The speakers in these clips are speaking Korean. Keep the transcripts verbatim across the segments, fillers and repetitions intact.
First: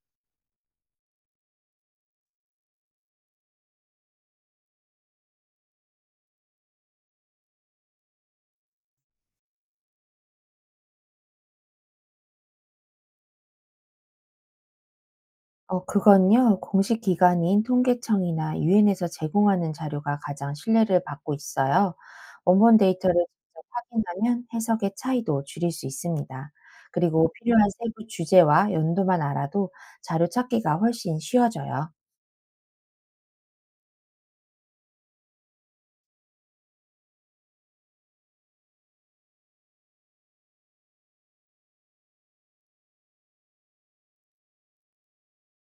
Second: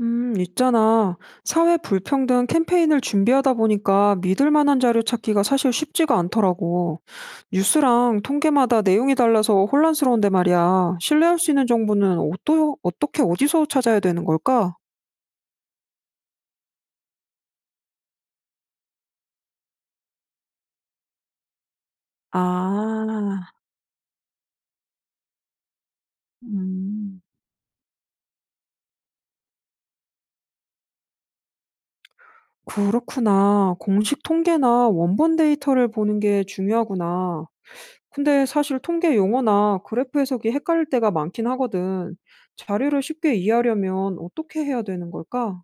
음, 있잖아. 사회 불평등 캠페인을 준비하다 보니까 믿을 만한 자료 찾기가 사실 쉽지가 않더라고. 뉴스랑 통계마다 내용이 달라서 혼란스러운데 말이야. 신뢰할 수 있는 정보는 어떠, 어떻게 어디서 찾아야 되는 걸까? 어 그건요. 공식 기관인 통계청이나 유엔에서 제공하는 자료가 가장 신뢰를 받고 있어요. 원본 데이터를 아, 직접 확인하면 해석의 차이도 줄일 수 있습니다. 음, 그리고 필요한 세부 주제와 연도만 알아도 자료 찾기가 훨씬 쉬워져요. 그렇구나. 공식 통계나 원본 데이터를 보는 게 중요하구나. 근데 사실 통계 용어나 그래프 해석이 헷갈릴 때가 많긴 하거든. 자료를 쉽게 이해하려면 어떻게 해야 되는 걸까?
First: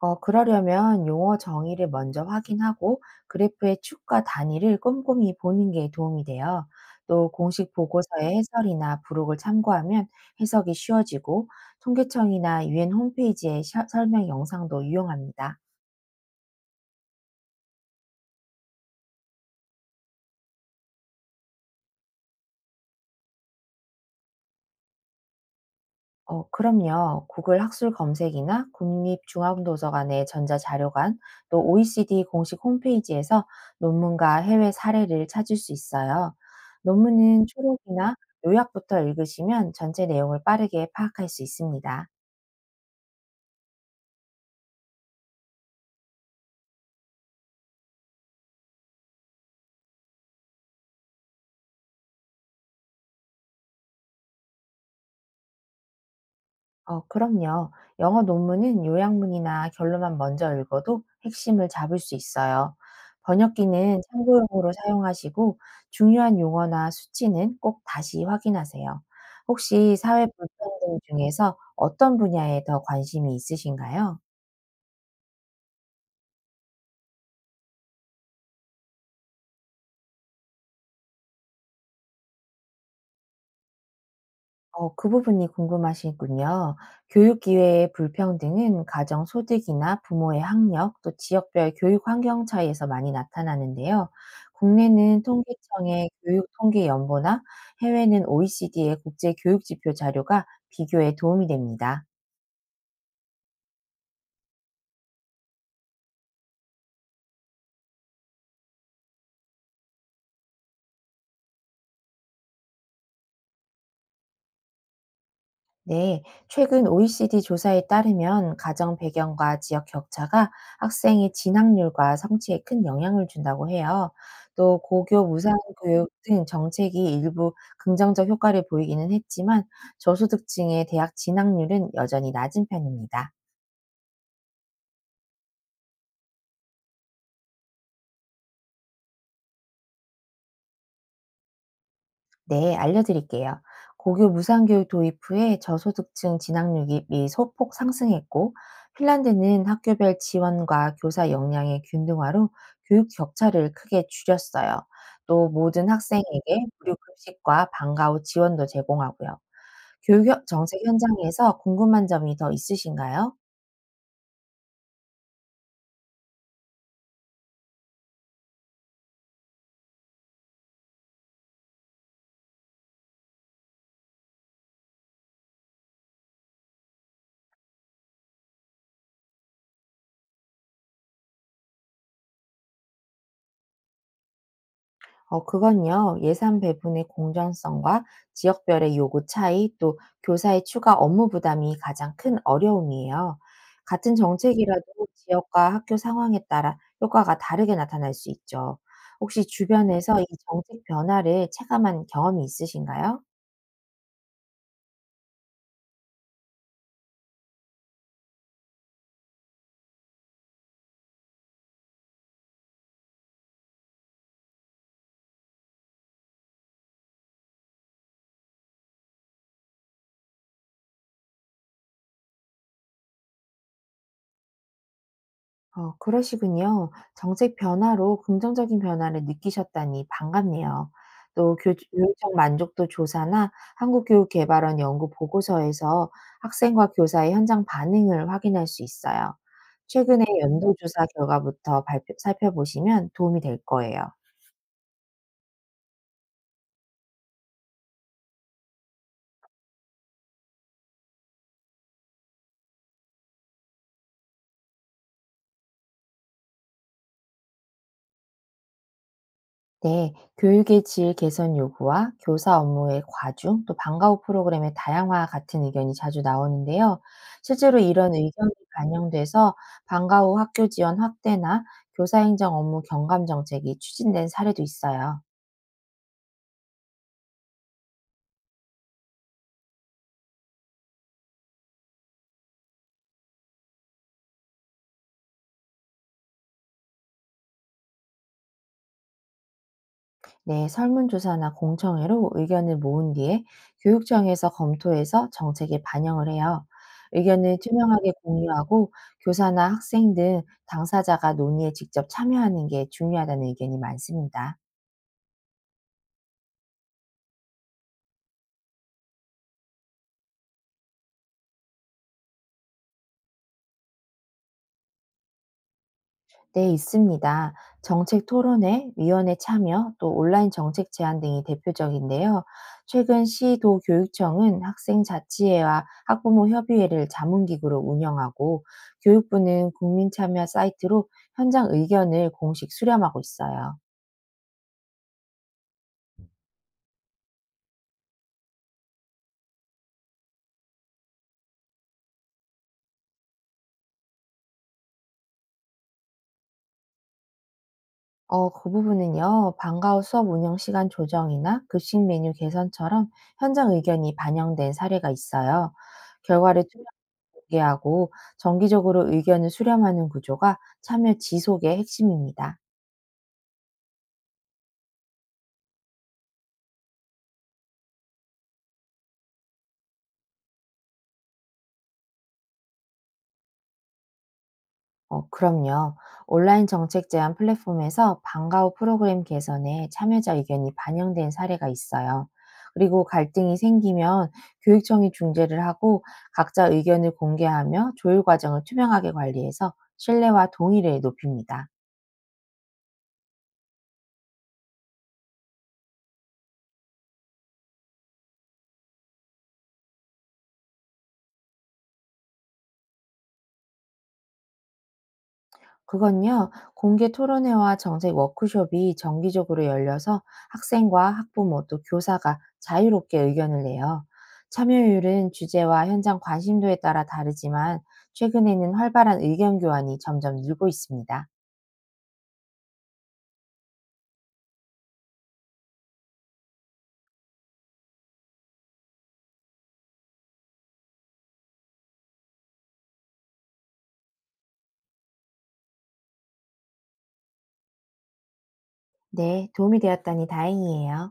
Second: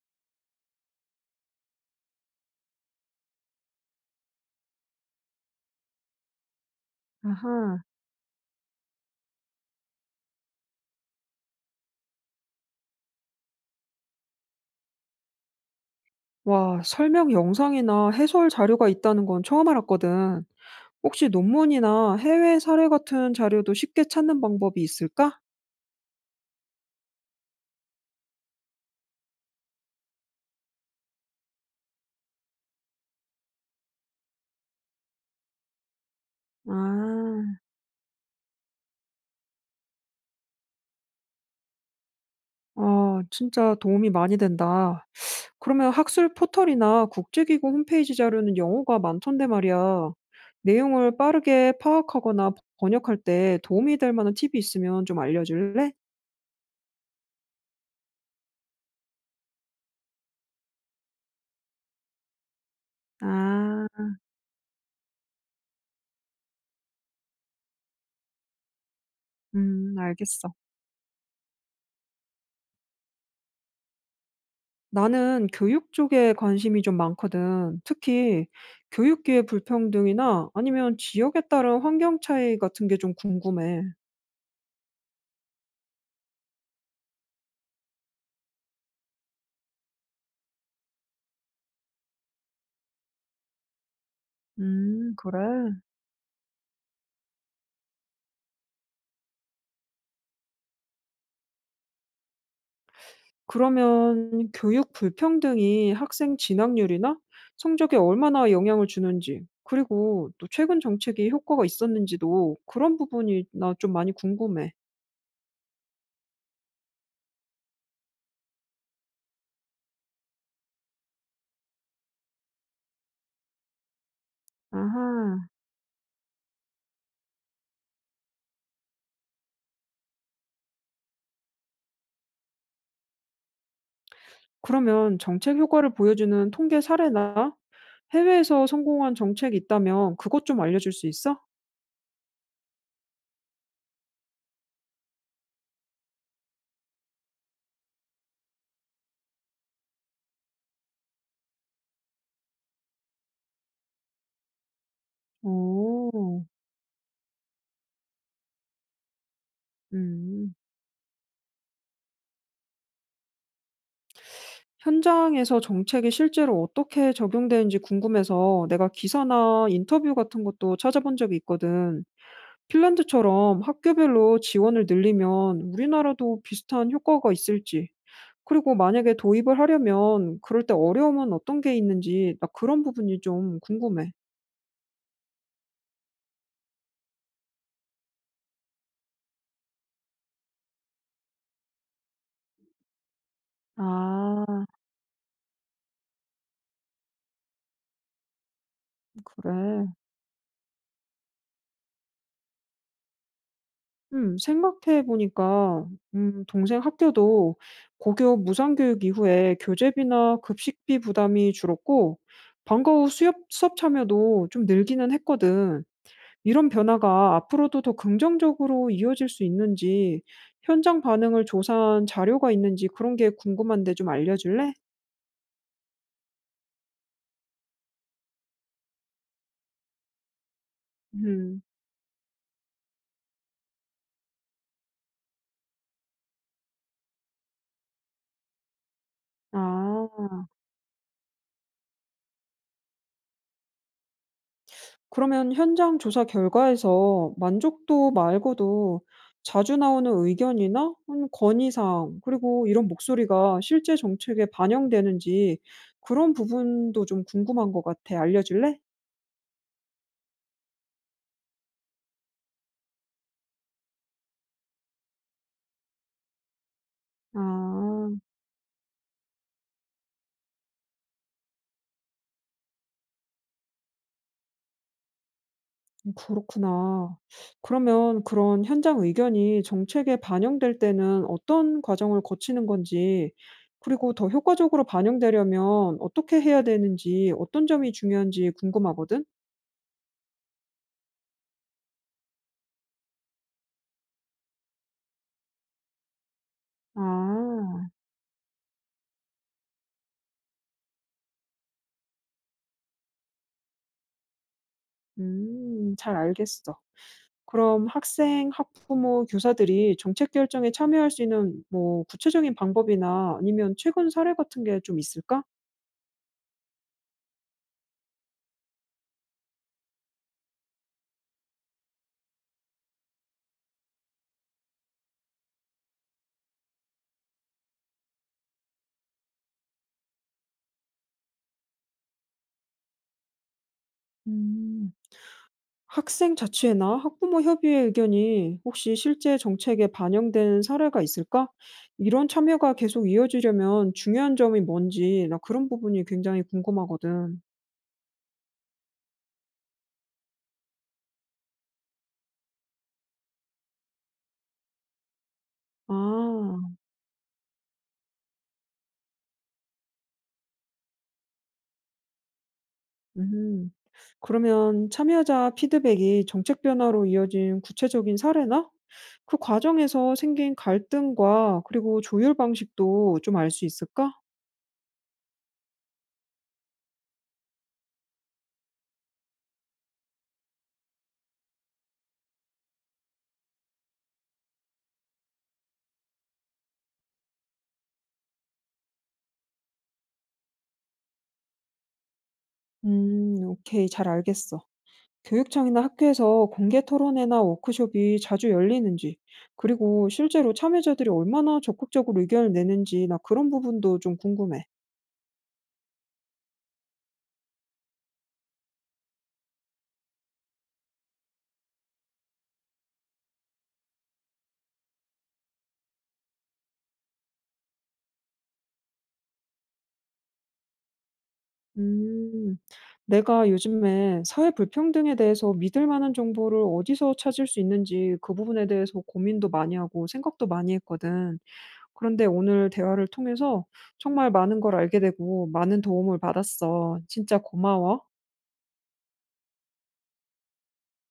어, 그러려면 용어 정의를 먼저 확인하고 그래프의 축과 단위를 꼼꼼히 보는 게 도움이 돼요. 또 공식 아하. 보고서의 해설이나 부록을 참고하면 해석이 쉬워지고 통계청이나 유엔 홈페이지의 셔- 설명 영상도 유용합니다. 와, 설명 영상이나 해설 자료가 있다는 건 처음 알았거든. 혹시 논문이나 해외 사례 같은 자료도 쉽게 찾는 방법이 있을까? 어, 그럼요. 구글 학술 검색이나 국립중앙도서관의 전자자료관, 또 오이씨디 공식 홈페이지에서 논문과 해외 사례를 찾을 수 있어요. 논문은 아, 초록이나 요약부터 읽으시면 전체 내용을 빠르게 파악할 수 있습니다. 아, 진짜 도움이 많이 된다. 그러면 학술 포털이나 국제기구 홈페이지 자료는 영어가 많던데 말이야. 내용을 빠르게 파악하거나 번역할 때 도움이 될 만한 팁이 있으면 좀 알려줄래? 어, 그럼요. 영어 논문은 요약문이나 결론만 먼저 읽어도 핵심을 잡을 수 있어요. 아, 번역기는 참고용으로 사용하시고 중요한 용어나 수치는 꼭 다시 확인하세요. 음, 혹시 사회 알겠어. 불평등 중에서 어떤 분야에 더 관심이 있으신가요? 나는 교육 쪽에 관심이 좀 많거든. 특히 교육기회 불평등이나 아니면 지역에 따른 환경 차이 같은 게 좀 궁금해. 어, 그 부분이 궁금하시군요. 교육 기회의 불평등은 가정 소득이나 부모의 학력, 또 지역별 교육 환경 차이에서 많이 나타나는데요. 음, 국내는 그래. 통계청의 교육 통계 연보나 해외는 오이씨디의 국제 교육 지표 자료가 비교에 도움이 됩니다. 그러면 교육 불평등이 학생 진학률이나 성적에 얼마나 영향을 주는지, 그리고 또 최근 정책이 효과가 있었는지도 그런 부분이 나 좀 많이 궁금해. 네, 최근 오이씨디 조사에 따르면 가정 배경과 지역 격차가 학생의 진학률과 성취에 큰 영향을 준다고 해요. 또 고교 아하. 무상 교육 등 정책이 일부 긍정적 효과를 보이기는 했지만 저소득층의 대학 진학률은 여전히 낮은 편입니다. 그러면 정책 효과를 보여주는 통계 사례나 해외에서 성공한 정책이 있다면 그것 좀 알려줄 수 있어? 네, 알려드릴게요. 고교 무상교육 도입 후에 저소득층 진학률이 소폭 상승했고, 핀란드는 학교별 지원과 교사 역량의 균등화로 교육 격차를 크게 줄였어요. 또 모든 오, 학생에게 무료 급식과 방과 후 지원도 제공하고요. 교육 현- 음. 정책 현장에서 궁금한 점이 더 있으신가요? 현장에서 정책이 실제로 어떻게 적용되는지 궁금해서 내가 기사나 인터뷰 같은 것도 찾아본 적이 있거든. 핀란드처럼 학교별로 지원을 늘리면 우리나라도 비슷한 효과가 있을지, 그리고 만약에 도입을 하려면 그럴 때 어려움은 어떤 게 있는지 나 그런 부분이 좀 궁금해. 어, 그건요, 예산 배분의 공정성과 지역별의 요구 차이, 또 교사의 추가 업무 부담이 가장 큰 어려움이에요. 같은 아, 정책이라도 지역과 학교 상황에 따라 효과가 다르게 나타날 수 있죠. 혹시 그래. 주변에서 이 정책 변화를 체감한 경험이 있으신가요? 음, 생각해 보니까, 음, 동생 학교도 고교 무상교육 이후에 교재비나 급식비 부담이 줄었고, 방과 후 수업, 수업 참여도 좀 늘기는 했거든. 이런 변화가 앞으로도 더 긍정적으로 이어질 수 있는지, 현장 반응을 조사한 자료가 있는지 그런 게 궁금한데 좀 알려줄래? 어, 그러시군요. 정책 변화로 긍정적인 변화를 느끼셨다니 반갑네요. 또 음. 교- 교육적 만족도 조사나 한국교육개발원 연구 보고서에서 학생과 교사의 현장 반응을 확인할 수 있어요. 아, 최근의 연도조사 결과부터 발표- 살펴보시면 도움이 될 거예요. 그러면 현장 조사 결과에서 만족도 말고도 자주 나오는 의견이나 음, 건의사항, 그리고 이런 목소리가 실제 정책에 반영되는지 그런 부분도 좀 궁금한 것 같아. 알려줄래? 네, 교육의 질 개선 요구와 교사 업무의 과중, 또 방과 후 프로그램의 다양화 같은 의견이 자주 나오는데요. 실제로 이런 아. 의견이 반영돼서 방과 후 학교 지원 확대나 교사 행정 업무 경감 정책이 추진된 사례도 있어요. 그렇구나. 그러면 그런 현장 의견이 정책에 반영될 때는 어떤 과정을 거치는 건지, 그리고 더 효과적으로 반영되려면 어떻게 해야 되는지, 어떤 점이 중요한지 궁금하거든? 네, 설문조사나 공청회로 의견을 모은 뒤에 교육청에서 검토해서 정책에 반영을 해요. 의견을 아, 투명하게 공유하고 교사나 학생 등 당사자가 논의에 직접 참여하는 게 중요하다는 의견이 많습니다. 음, 잘 알겠어. 그럼 학생, 학부모, 교사들이 정책 결정에 참여할 수 있는 뭐 구체적인 방법이나 아니면 최근 사례 같은 게 좀 있을까? 네, 있습니다. 정책 토론회, 위원회 참여, 또 온라인 정책 제안 등이 대표적인데요. 최근 시도 교육청은 학생 자치회와 학부모 협의회를 자문기구로 운영하고 교육부는 국민 참여 사이트로 현장 의견을 공식 수렴하고 있어요. 음. 학생 자치회나 학부모 협의회 의견이 혹시 실제 정책에 반영된 사례가 있을까? 이런 참여가 계속 이어지려면 중요한 점이 뭔지 나 그런 부분이 굉장히 궁금하거든. 어, 그 부분은요, 방과 후 수업 운영 시간 조정이나 급식 메뉴 개선처럼 현장 의견이 반영된 사례가 있어요. 결과를 아, 투명하게 하고 정기적으로 의견을 수렴하는 구조가 참여 지속의 핵심입니다. 음. 그러면 참여자 피드백이 정책 변화로 이어진 구체적인 사례나 그 과정에서 생긴 갈등과 그리고 조율 방식도 좀 알 수 있을까? 어, 그럼요. 온라인 정책 제안 플랫폼에서 방과후 프로그램 개선에 참여자 의견이 반영된 사례가 있어요. 그리고 갈등이 생기면 교육청이 중재를 하고 각자 의견을 공개하며 조율 과정을 투명하게 관리해서 신뢰와 동의를 높입니다. 음, 오케이. 잘 알겠어. 교육청이나 학교에서 공개 토론회나 워크숍이 자주 열리는지, 그리고 실제로 참여자들이 얼마나 적극적으로 의견을 내는지, 나 그런 부분도 좀 궁금해. 그건요, 공개 토론회와 정책 워크숍이 정기적으로 열려서 학생과 학부모 또 교사가 자유롭게 의견을 내요. 참여율은 주제와 현장 관심도에 따라 다르지만 최근에는 활발한 의견 교환이 점점 늘고 있습니다. 음, 내가 요즘에 사회 불평등에 대해서 믿을 만한 정보를 어디서 찾을 수 있는지 그 부분에 대해서 고민도 많이 하고 생각도 많이 했거든. 그런데 오늘 대화를 통해서 정말 많은 걸 알게 되고 많은 도움을 받았어. 진짜 고마워. 네, 도움이 되었다니 다행이에요.